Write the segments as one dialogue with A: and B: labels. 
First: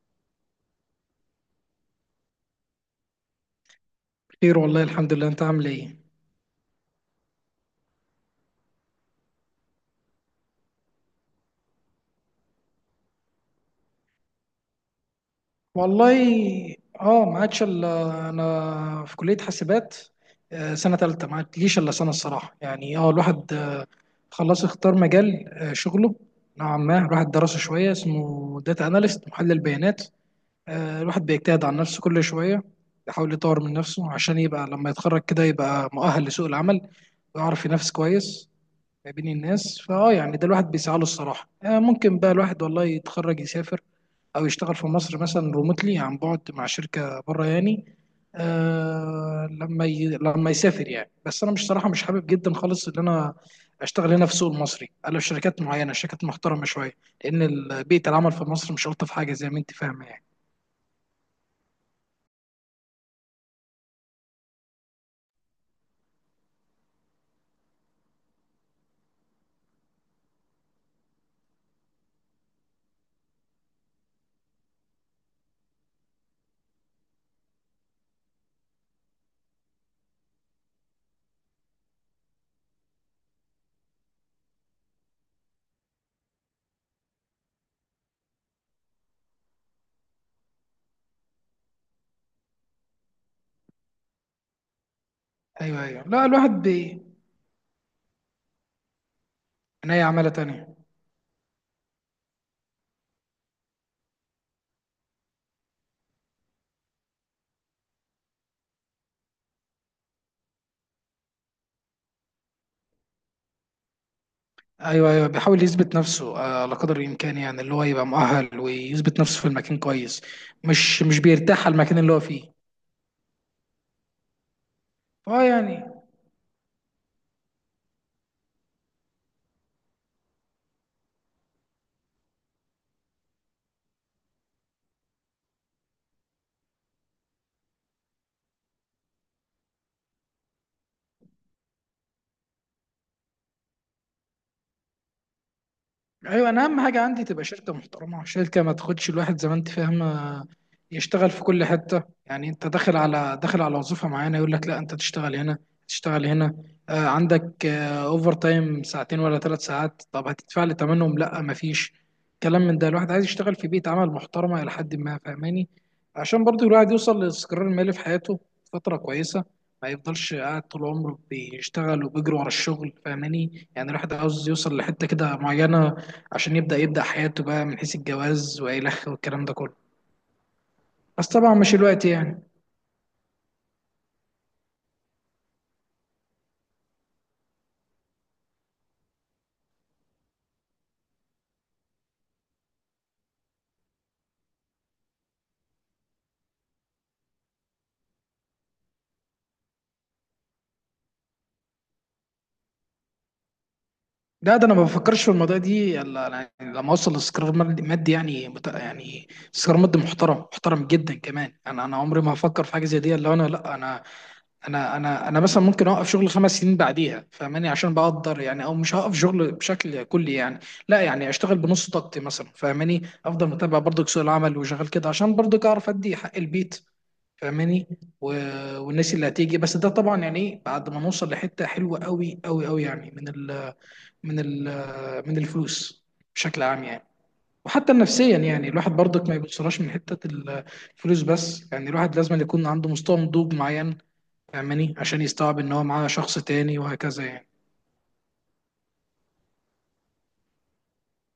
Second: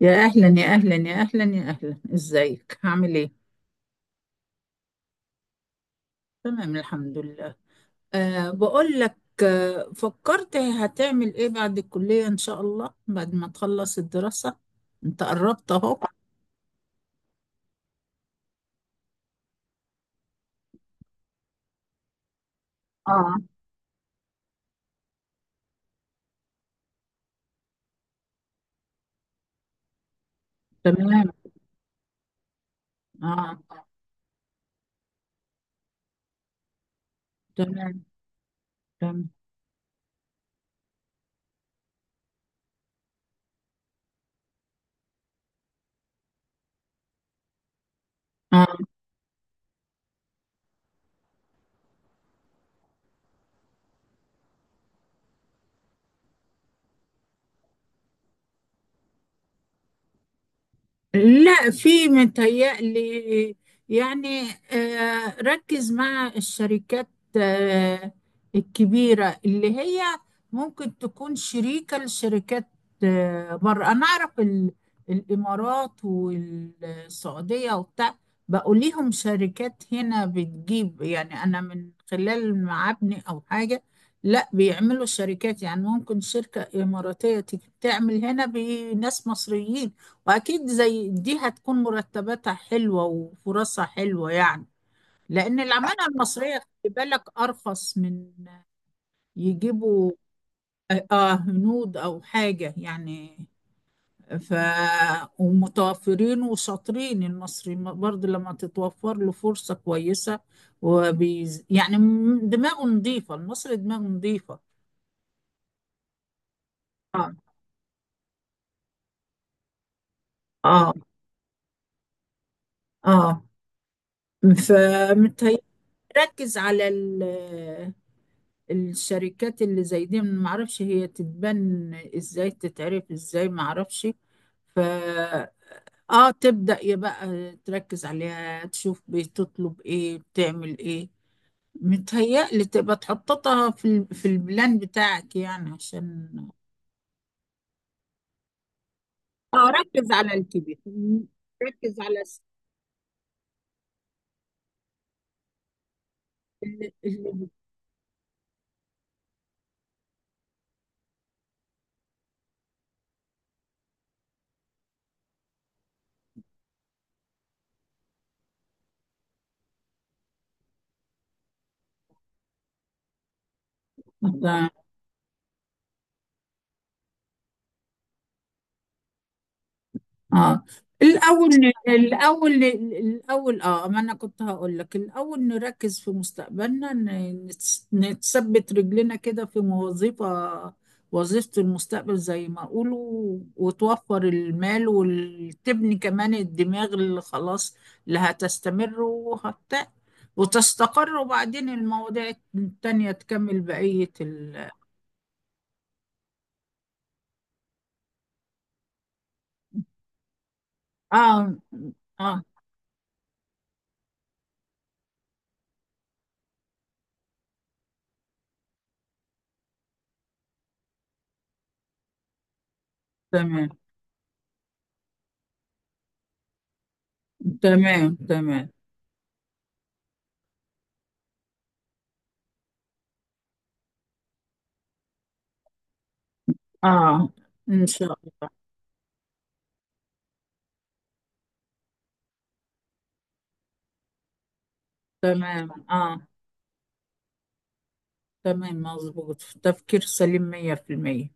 A: يا أهلا يا أهلا يا أهلا يا أهلا، إزيك عامل إيه؟
B: خير، والله الحمد لله. انت عامل ايه؟
A: تمام، الحمد لله. بقول لك. فكرت هتعمل إيه بعد الكلية إن شاء الله بعد ما تخلص الدراسة؟ أنت قربت أهو.
B: والله، اه ما عادش الا انا في كليه حاسبات. سنه ثالثه، ما عادليش الا سنه الصراحه يعني. اه
A: آه،
B: الواحد خلاص اختار مجال شغله نوعا ما الواحد درسه شويه، اسمه داتا اناليست، محلل بيانات. الواحد
A: تمام.
B: بيجتهد على نفسه كل شويه، يحاول يطور من
A: آه،
B: نفسه عشان يبقى لما يتخرج كده يبقى مؤهل لسوق العمل ويعرف ينافس
A: تمام
B: كويس ما بين
A: تمام.
B: الناس. فاه يعني ده الواحد بيسعى له الصراحه. ممكن بقى الواحد والله يتخرج يسافر، او يشتغل في مصر مثلا ريموتلي، عن بعد، مع شركه بره يعني
A: آه،
B: لما يسافر يعني. بس انا مش، صراحه مش حابب جدا خالص ان انا اشتغل هنا في السوق المصري الا في شركات معينه، شركات محترمه شويه، لان بيئه العمل في مصر مش الطف حاجه زي ما انت فاهمه يعني.
A: لا، في متهيألي يعني، ركز مع الشركات آه، الكبيرة اللي هي ممكن تكون شريكة لشركات. بره أنا أعرف الإمارات والسعودية وبتاع، بقوا ليهم شركات هنا بتجيب، يعني أنا من خلال معابني أو حاجة. لا، بيعملوا شركات، يعني ممكن شركة إماراتية تيجي تعمل هنا بناس مصريين، واكيد زي دي هتكون مرتباتها حلوة وفرصها حلوة يعني، لان
B: ايوه، ايوه،
A: العمالة
B: لا
A: المصرية
B: الواحد
A: خلي بالك ارخص من
B: عينيا
A: يجيبوا.
B: عماله تانيه.
A: هنود او حاجة يعني. ف ومتوفرين وشاطرين، المصري برضه لما تتوفر له فرصة كويسة يعني دماغه نظيفة، المصري دماغه نظيفة.
B: ايوه، ايوه، بيحاول يثبت نفسه على قدر
A: اه،
B: الامكان يعني، اللي هو يبقى مؤهل ويثبت نفسه في المكان كويس.
A: اه،
B: مش بيرتاح على المكان اللي هو فيه.
A: اه،
B: اه
A: فمتهيألي
B: يعني.
A: يركز على الشركات اللي زي دي. ما اعرفش هي تتبن ازاي، تتعرف ازاي، ما اعرفش. ف اه تبدأ يبقى تركز عليها، تشوف بتطلب ايه بتعمل ايه. متهيألي تبقى تحططها في في البلان بتاعك يعني، عشان
B: ايوه، انا اهم حاجه عندي تبقى شركه محترمه، شركه ما تاخدش الواحد زي ما انت
A: اه ركز على
B: فاهمه
A: الكبير.
B: يشتغل في كل
A: ركز
B: حته. يعني انت داخل على وظيفه معينه، يقول لك لا انت تشتغل هنا، تشتغل هنا.
A: اللي اللي-
B: عندك اوفر تايم ساعتين ولا 3 ساعات، طب هتدفع لي ثمنهم؟ لا، ما فيش كلام من ده. الواحد عايز يشتغل في بيئه عمل محترمه الى حد ما، فاهماني؟ عشان برضو الواحد يوصل للاستقرار المالي في حياته فتره كويسه، ما يفضلش قاعد طول عمره بيشتغل وبيجري ورا الشغل، فاهماني يعني. الواحد عاوز يوصل لحته كده معينه عشان يبدأ حياته بقى، من حيث الجواز والخ والكلام ده كله،
A: اه
B: بس
A: الاول
B: طبعا مش الوقت يعني.
A: الاول الاول، ما انا كنت هقول لك الاول نركز في مستقبلنا، نتثبت رجلنا كده في وظيفة، وظيفة المستقبل زي ما اقولوا، وتوفر المال، وتبني كمان الدماغ اللي خلاص اللي هتستمر وتستقر، وبعدين المواضيع التانية تكمل بقية
B: لا، ده انا ما بفكرش في الموضوع دي الا أنا لما اوصل لاستقرار مادي يعني، يعني استقرار مادي محترم، محترم جدا كمان.
A: اه،
B: انا عمري ما
A: اه،
B: هفكر في حاجه زي دي الا انا. لا انا انا انا انا مثلا ممكن اوقف شغل 5 سنين بعديها، فاهماني، عشان بقدر يعني. او مش هوقف شغل بشكل كلي يعني، لا يعني اشتغل بنص طاقتي مثلا، فاهماني. افضل
A: تمام
B: متابع برضك سوق العمل وشغال كده عشان برضك اعرف ادي حق البيت فاهماني
A: تمام تمام،
B: والناس اللي هتيجي. بس ده طبعا يعني ايه بعد ما نوصل لحته حلوه قوي قوي قوي يعني، من ال... من الفلوس بشكل عام يعني.
A: اه، ان
B: وحتى
A: شاء
B: نفسيا
A: الله.
B: يعني الواحد برضك ما يبصلهاش من حته الفلوس بس يعني، الواحد لازم يكون عنده مستوى نضوج معين فاهماني عشان يستوعب
A: تمام،
B: ان هو معاه شخص تاني وهكذا يعني.
A: تمام، مظبوط، تفكير سليم مية في المية،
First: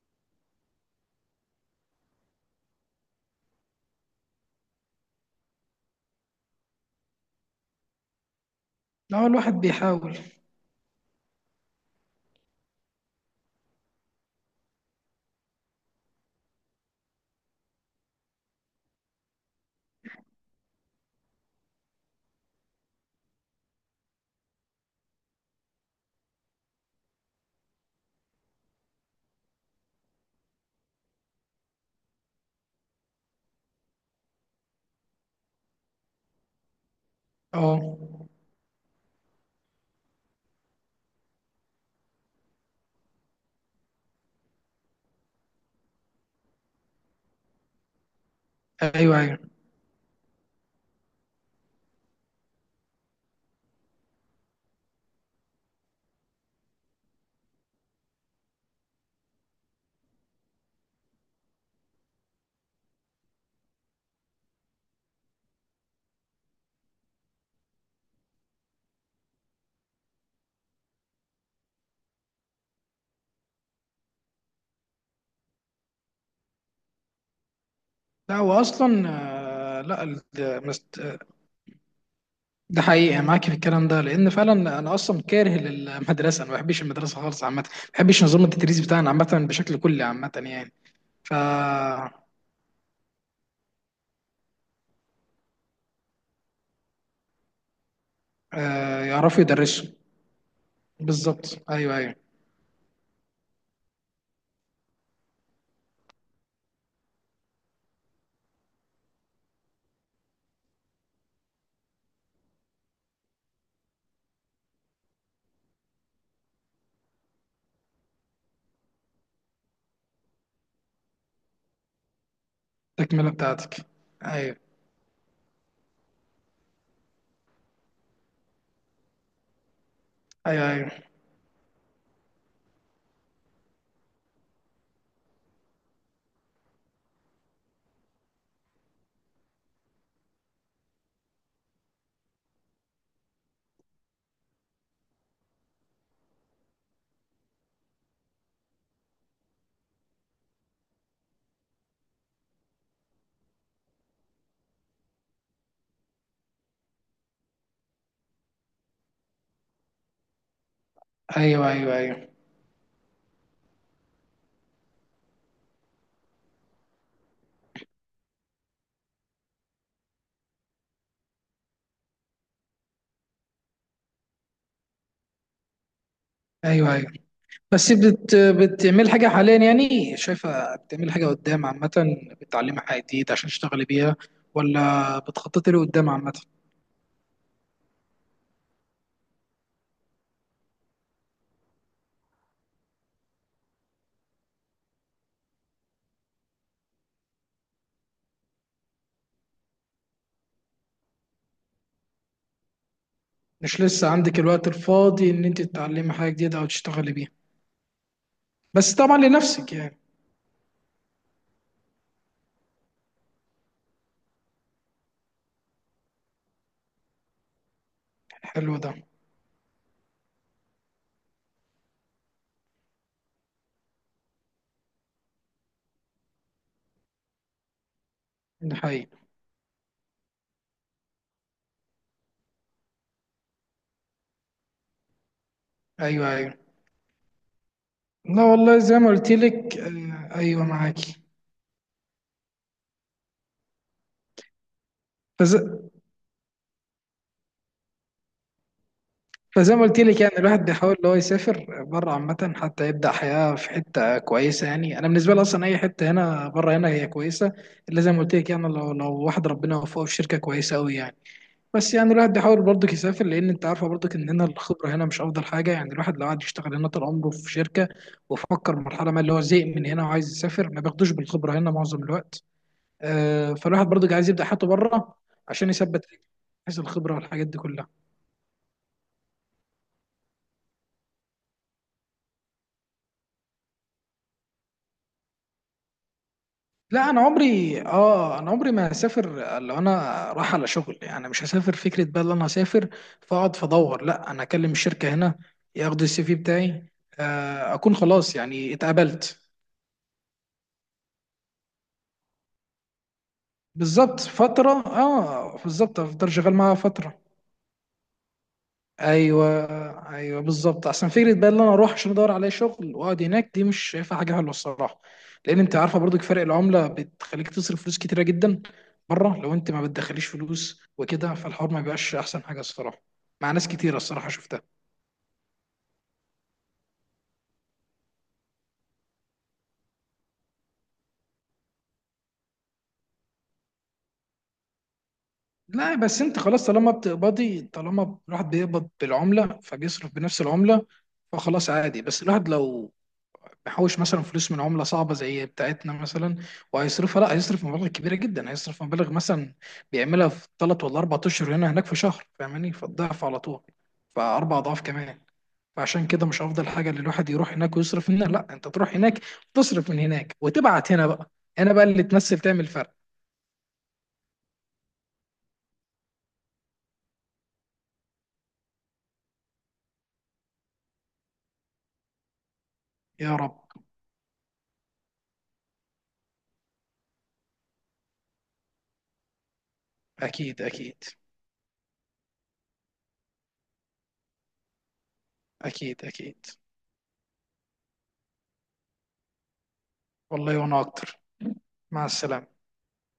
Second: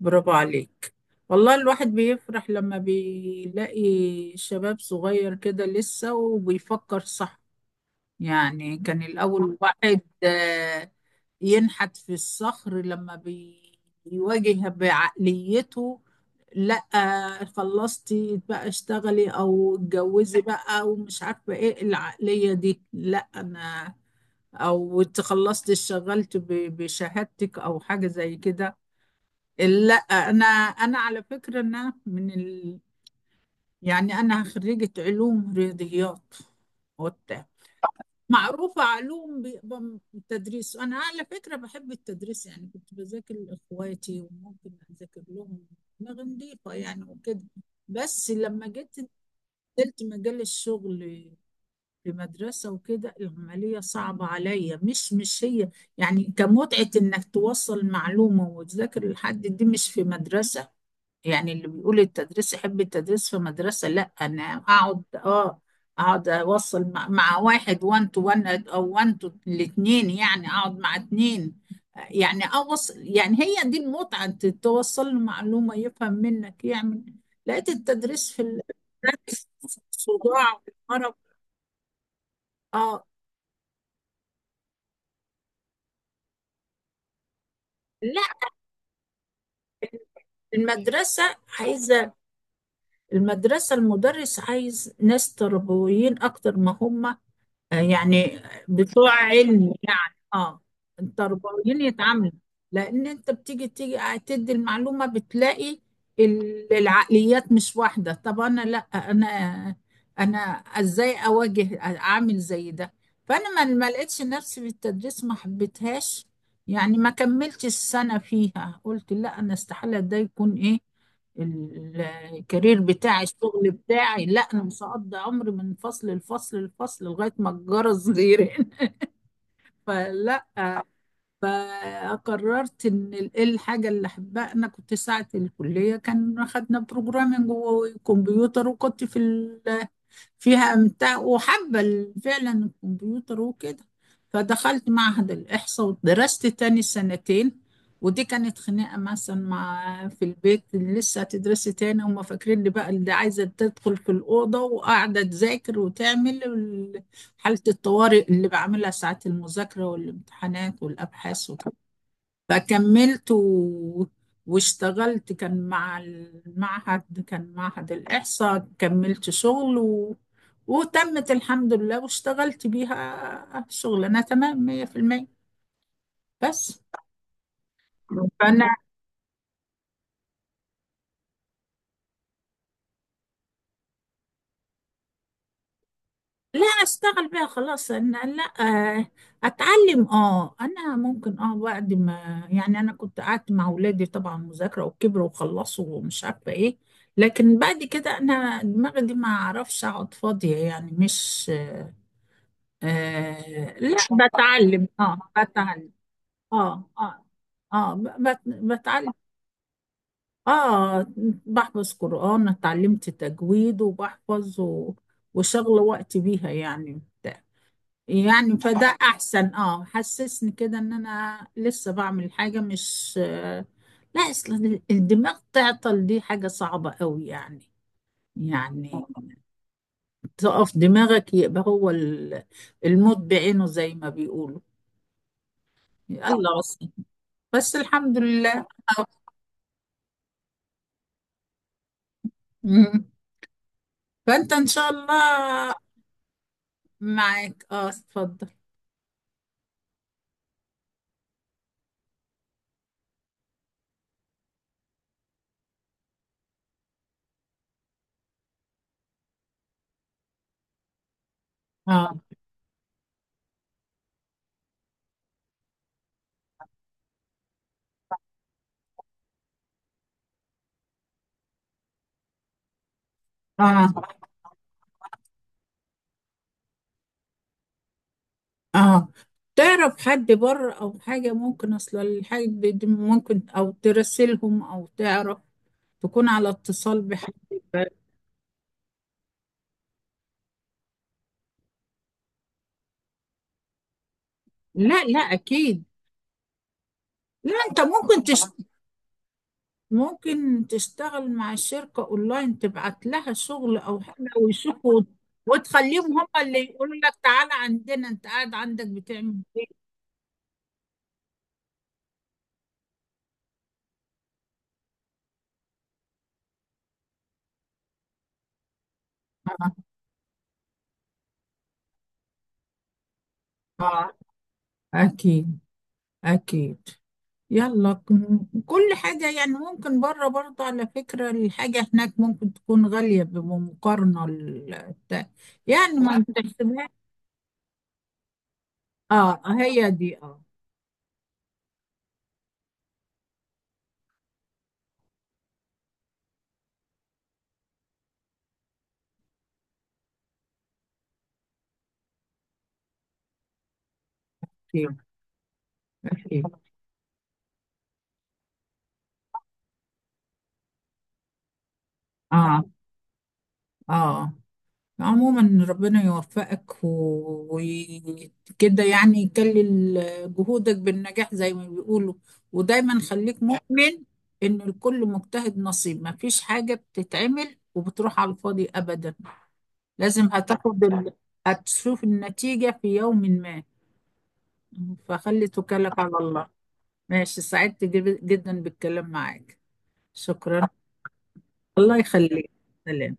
A: برافو عليك. والله الواحد بيفرح لما بيلاقي شباب صغير كده لسه وبيفكر صح. يعني كان
B: لا هو
A: الأول
B: الواحد
A: الواحد
B: بيحاول.
A: ينحت في الصخر لما بيواجه بعقليته. لا، خلصتي بقى اشتغلي او اتجوزي بقى، ومش عارفة ايه العقلية دي، لا انا، او اتخلصت اشتغلت بشهادتك او حاجه زي كده. لا انا، انا على فكره ان انا يعني انا خريجه علوم رياضيات وبتاع،
B: اه،
A: معروفه علوم بيبقى التدريس. انا على فكره بحب التدريس يعني، كنت بذاكر لاخواتي وممكن اذاكر لهم دماغ نضيفه يعني وكده. بس لما جيت
B: ايوه، ايوه.
A: نزلت مجال الشغل في مدرسة وكده، العملية صعبة عليا، مش هي يعني كمتعة انك توصل معلومة وتذاكر لحد، دي مش في مدرسة. يعني اللي بيقول التدريس، يحب التدريس في مدرسة. لا انا اقعد اقعد اوصل مع واحد، وان تو وان او وان تو، الاتنين، يعني اقعد مع اتنين، يعني اوصل، يعني هي دي المتعة، انت توصل له معلومة يفهم منك يعمل. لقيت التدريس
B: لا
A: في
B: هو اصلا لا
A: صداع، وارق.
B: ده
A: اه،
B: حقيقة معاك في الكلام ده، لأن فعلا أنا أصلا كاره للمدرسة. أنا ما بحبش المدرسة خالص عامة، ما بحبش
A: لا،
B: نظام التدريس بتاعنا عامة بشكل كلي عامة يعني. ف
A: المدرسة عايزة المدرس عايز ناس تربويين أكتر ما هم يعني بتوع
B: يعرفوا
A: علم
B: يدرسوا.
A: يعني،
B: بالظبط،
A: التربويين
B: أيوه أيوه.
A: يتعاملوا. لأن أنت تيجي تدي المعلومة بتلاقي العقليات مش واحدة. طب أنا لأ، أنا أنا إزاي أواجه، أعمل زي ده؟ فأنا ما لقيتش نفسي في التدريس، ما حبيتهاش يعني، ما كملتش السنة فيها، قلت لأ، أنا استحالة ده يكون إيه ال- الكارير بتاعي،
B: تكملة
A: الشغل
B: بتاعتك.
A: بتاعي. لا
B: أيوه
A: انا مش هقضي عمري من فصل لفصل لفصل لغايه ما الجرس يرن فلا.
B: أيوه أيوه
A: فقررت ان إيه الحاجه اللي احبها. انا كنت ساعه الكليه، كان خدنا بروجرامنج وكمبيوتر، وكنت فيها أمتع وحابة فعلا الكمبيوتر وكده. فدخلت معهد الإحصاء ودرست تاني سنتين، ودي كانت خناقة مثلا مع في البيت، لسه هتدرسي تاني، هما فاكرين لي بقى اللي عايزة تدخل في الأوضة وقاعدة تذاكر وتعمل حالة الطوارئ اللي بعملها ساعات المذاكرة والامتحانات والأبحاث.
B: أيوه أيوه أيوه
A: فكملت واشتغلت، كان مع المعهد، كان معهد الإحصاء، كملت شغل وتمت الحمد لله، واشتغلت بيها شغلانة تمام مية في المية. بس،
B: أيوه أيوه. بس
A: فأنا
B: بتعمل حاجة حاليا يعني؟ شايفة بتعمل حاجة قدام عامة، بتعلمي حاجة جديدة عشان تشتغلي بيها، ولا بتخططي لقدام عامة؟
A: لا، أشتغل بيها خلاص أنا، لا. آه، أتعلم، أنا ممكن، بعد ما، يعني أنا كنت قعدت مع أولادي طبعا مذاكرة، وكبروا وخلصوا ومش عارفة إيه، لكن بعد كده أنا دماغي دي ما أعرفش أقعد فاضية يعني، مش
B: مش
A: لا.
B: لسه عندك الوقت الفاضي إن أنت
A: بتعلم،
B: تتعلمي حاجة جديدة أو
A: اه،
B: تشتغلي
A: اه،
B: بيها؟
A: اه،
B: بس
A: بتعلم،
B: طبعا لنفسك يعني.
A: اه، بحفظ قرآن، اتعلمت تجويد وبحفظ وشغل وقت بيها يعني بتاع. يعني
B: حلو ده.
A: فده احسن، اه، حسسني كده ان انا لسه بعمل حاجة، مش لا. اصلا الدماغ تعطل دي حاجة صعبة قوي يعني،
B: ده
A: يعني
B: حقيقي.
A: تقف دماغك، يبقى هو الموت بعينه زي ما بيقولوا.
B: ايوه
A: يلا،
B: ايوه.
A: بس، بس الحمد
B: لا
A: لله.
B: والله، زي
A: أهو.
B: ما قلت لك ايوه، معاكي.
A: مم. فانت ان شاء
B: فز...
A: الله معاك، اتفضل.
B: فزي ما قلت لك، يعني الواحد بيحاول ان هو يسافر بره عامه، حتى يبدا حياه في حته كويسه يعني. انا بالنسبه لي اصلا اي حته هنا بره هنا هي كويسه، الا زي ما قلت لك يعني، لو واحد ربنا وفقه في شركه كويسه قوي يعني. بس يعني
A: اه،
B: الواحد بيحاول برضك يسافر، لان انت عارفه برضك ان هنا الخبره هنا مش افضل حاجه يعني. الواحد لو قعد يشتغل هنا طول عمره في شركه وفكر مرحله ما اللي هو زهق من هنا وعايز يسافر، ما بياخدوش بالخبره هنا معظم الوقت. فالواحد برضك
A: اه،
B: عايز يبدا حياته بره، عشان يثبت رجله حيث الخبره والحاجات دي كلها.
A: اه، تعرف حد بره او حاجة، ممكن اصل الحاجة دي ممكن، او ترسلهم، او تعرف تكون على اتصال
B: لا انا
A: بحد
B: عمري،
A: ب-
B: انا عمري ما هسافر لو انا رايح على شغل. يعني مش هسافر فكره بقى ان انا هسافر فاقعد فادور. لا، انا اكلم
A: لا،
B: الشركه
A: لا،
B: هنا
A: اكيد.
B: ياخدوا السي في بتاعي،
A: لا انت
B: اكون خلاص يعني اتقبلت.
A: ممكن تشتغل مع الشركة اونلاين، تبعت لها شغل او
B: بالظبط
A: حاجة
B: فترة،
A: ويشوفوا،
B: اه بالظبط،
A: وتخليهم هم
B: افضل شغال
A: اللي
B: معاها
A: يقولوا لك
B: فترة.
A: تعالى عندنا، انت قاعد عندك بتعمل
B: ايوه
A: ايه؟
B: ايوه بالظبط. احسن فكرة بقى ان انا اروح عشان ادور على شغل واقعد هناك، دي مش شايفها حاجة حلوة الصراحة، لان انت عارفة برضو فرق العملة بتخليك تصرف فلوس كتيرة جدا بره. لو انت ما بتدخليش فلوس وكده، فالحوار ما بيبقاش احسن حاجة الصراحة، مع ناس كتيرة
A: اه،
B: الصراحة شفتها.
A: أكيد أكيد. يلا، كل حاجة يعني ممكن بره برضه، على فكرة الحاجة هناك ممكن تكون غالية بمقارنة يعني
B: لا
A: ما
B: بس انت خلاص،
A: بتحسبها.
B: طالما بتقبضي، طالما الواحد بيقبض
A: اه
B: بالعملة
A: هي
B: فبيصرف
A: دي،
B: بنفس العملة، فخلاص عادي. بس الواحد لو محوش مثلا فلوس من عملة صعبة زي بتاعتنا مثلا وهيصرفها، لا هيصرف مبالغ كبيرة جدا. هيصرف مبالغ مثلا بيعملها في 3 ولا 4 أشهر هنا، هناك في شهر، فاهماني، فالضعف على طول. ف4 أضعاف
A: أكيد
B: كمان. فعشان كده مش
A: أكيد،
B: أفضل حاجة إن الواحد يروح هناك ويصرف هنا. لا، أنت تروح هناك، تصرف من هناك وتبعت هنا بقى. هنا بقى اللي تمثل
A: اه،
B: تعمل فرق.
A: اه. عموما ربنا يوفقك وكده، يعني يكلل جهودك بالنجاح زي ما بيقولوا، ودايما
B: يا
A: خليك
B: رب.
A: مؤمن إن الكل مجتهد نصيب، ما فيش حاجة بتتعمل وبتروح على الفاضي أبدا، لازم
B: أكيد،
A: هتاخد
B: أكيد.
A: هتشوف النتيجة في يوم ما، فخلي توكلك
B: أكيد،
A: على
B: أكيد.
A: الله. ماشي، سعدت جدا بالكلام معاك،
B: والله،
A: شكرا.
B: وأنا أكتر.
A: الله
B: مع
A: يخليك،
B: السلامة.
A: سلام.